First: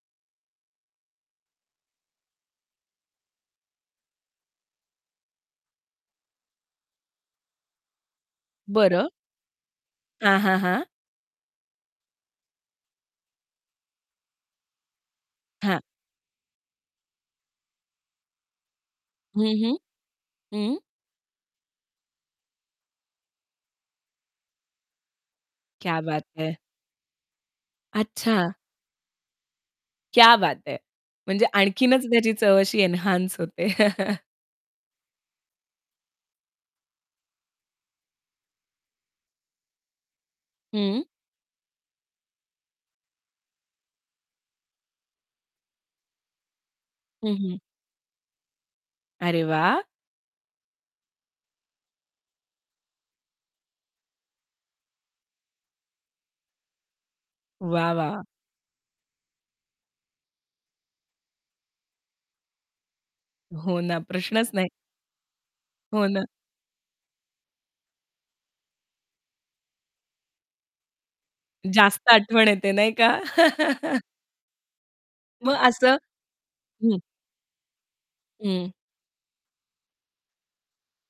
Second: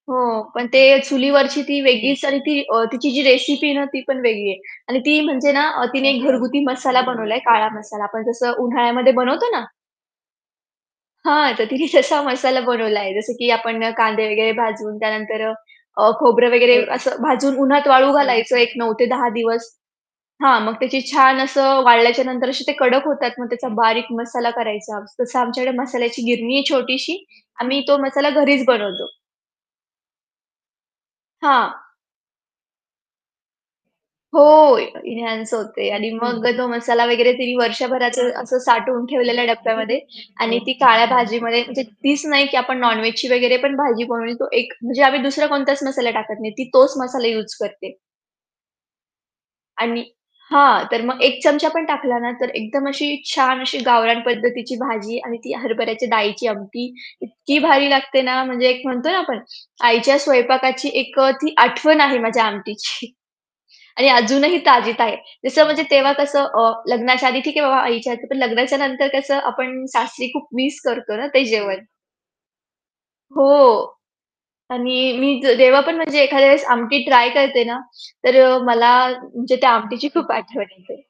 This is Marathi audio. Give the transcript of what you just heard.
हो, पण ते चुलीवरची ती वेगळीच आणि ती अ, तिची जी रेसिपी आहे ना, ती पण वेगळी आहे. आणि ती म्हणजे ना अ, तिने घरगुती मसाला बनवलाय काळा मसाला आपण जसं बरं. उन्हाळ्यामध्ये बनवतो ना. हां, हां, हां. हां, तर तिने तसा मसाला बनवलाय, जसं की आपण कांदे वगैरे भाजवून त्यानंतर अ, हां. अ, खोबरं वगैरे असं भाजून उन्हात वाळू घालायचं एक 9 ते 10 हं, दिवस. हं. हां, मग हं. त्याची छान असं वाळल्याच्या नंतर असे ते कडक होतात, मग त्याचा बारीक मसाला करायचा. तसं आमच्याकडे क्या मसाल्याची बात गिरणी है! आहे छोटीशी, आम्ही तो मसाला अच्छा. घरीच बनवतो. क्या बात है! म्हणजे हां. आणखीनच त्याची चव अशी एन्हान्स होते. हो, अ, इन्हांस होते आणि मग तो मसाला वगैरे तिनी वर्षभराचं असं साठवून ठेवलेल्या डब्यामध्ये आणि ती हं. काळ्या भाजीमध्ये म्हणजे तीच नाही की आपण नॉन-वेजची वगैरे पण भाजी बनवून तो एक म्हणजे आम्ही दुसरा कोणताच मसाला टाकत नाही ती तोच मसाला हं, यूज हं. करते. अरे, वाह! आणि हां, तर मग 1 चमचा पण टाकला ना, तर एकदम अशी छान अशी गावरान पद्धतीची भाजी आणि ती हरभऱ्याच्या डाळीची आमटी इतकी भारी वाह! वाह! लागते ना, म्हणजे एक म्हणतो ना आपण आईच्या स्वयंपाकाची एक अ, ती आठवण आहे माझ्या आमटीची. हो ना, आणि प्रश्नच अजूनही नाही. ताजीत आहे. जसं म्हणजे हो तेव्हा ना. कसं अ, लग्नाच्या आधी ठीक आहे बाबा आईच्या हातचं पण लग्नाच्या नंतर कसं आपण सासरी खूप मिस करतो ना ते जेवण. जास्त आठवण येते नाही का? हो. आणि मी ज मग जेव्हा पण असं म्हणजे एखाद्या वेळेस हं आमटी ट्राय करते ना, तर अ, हं. मला म्हणजे त्या आमटीची खूप आठवण येते.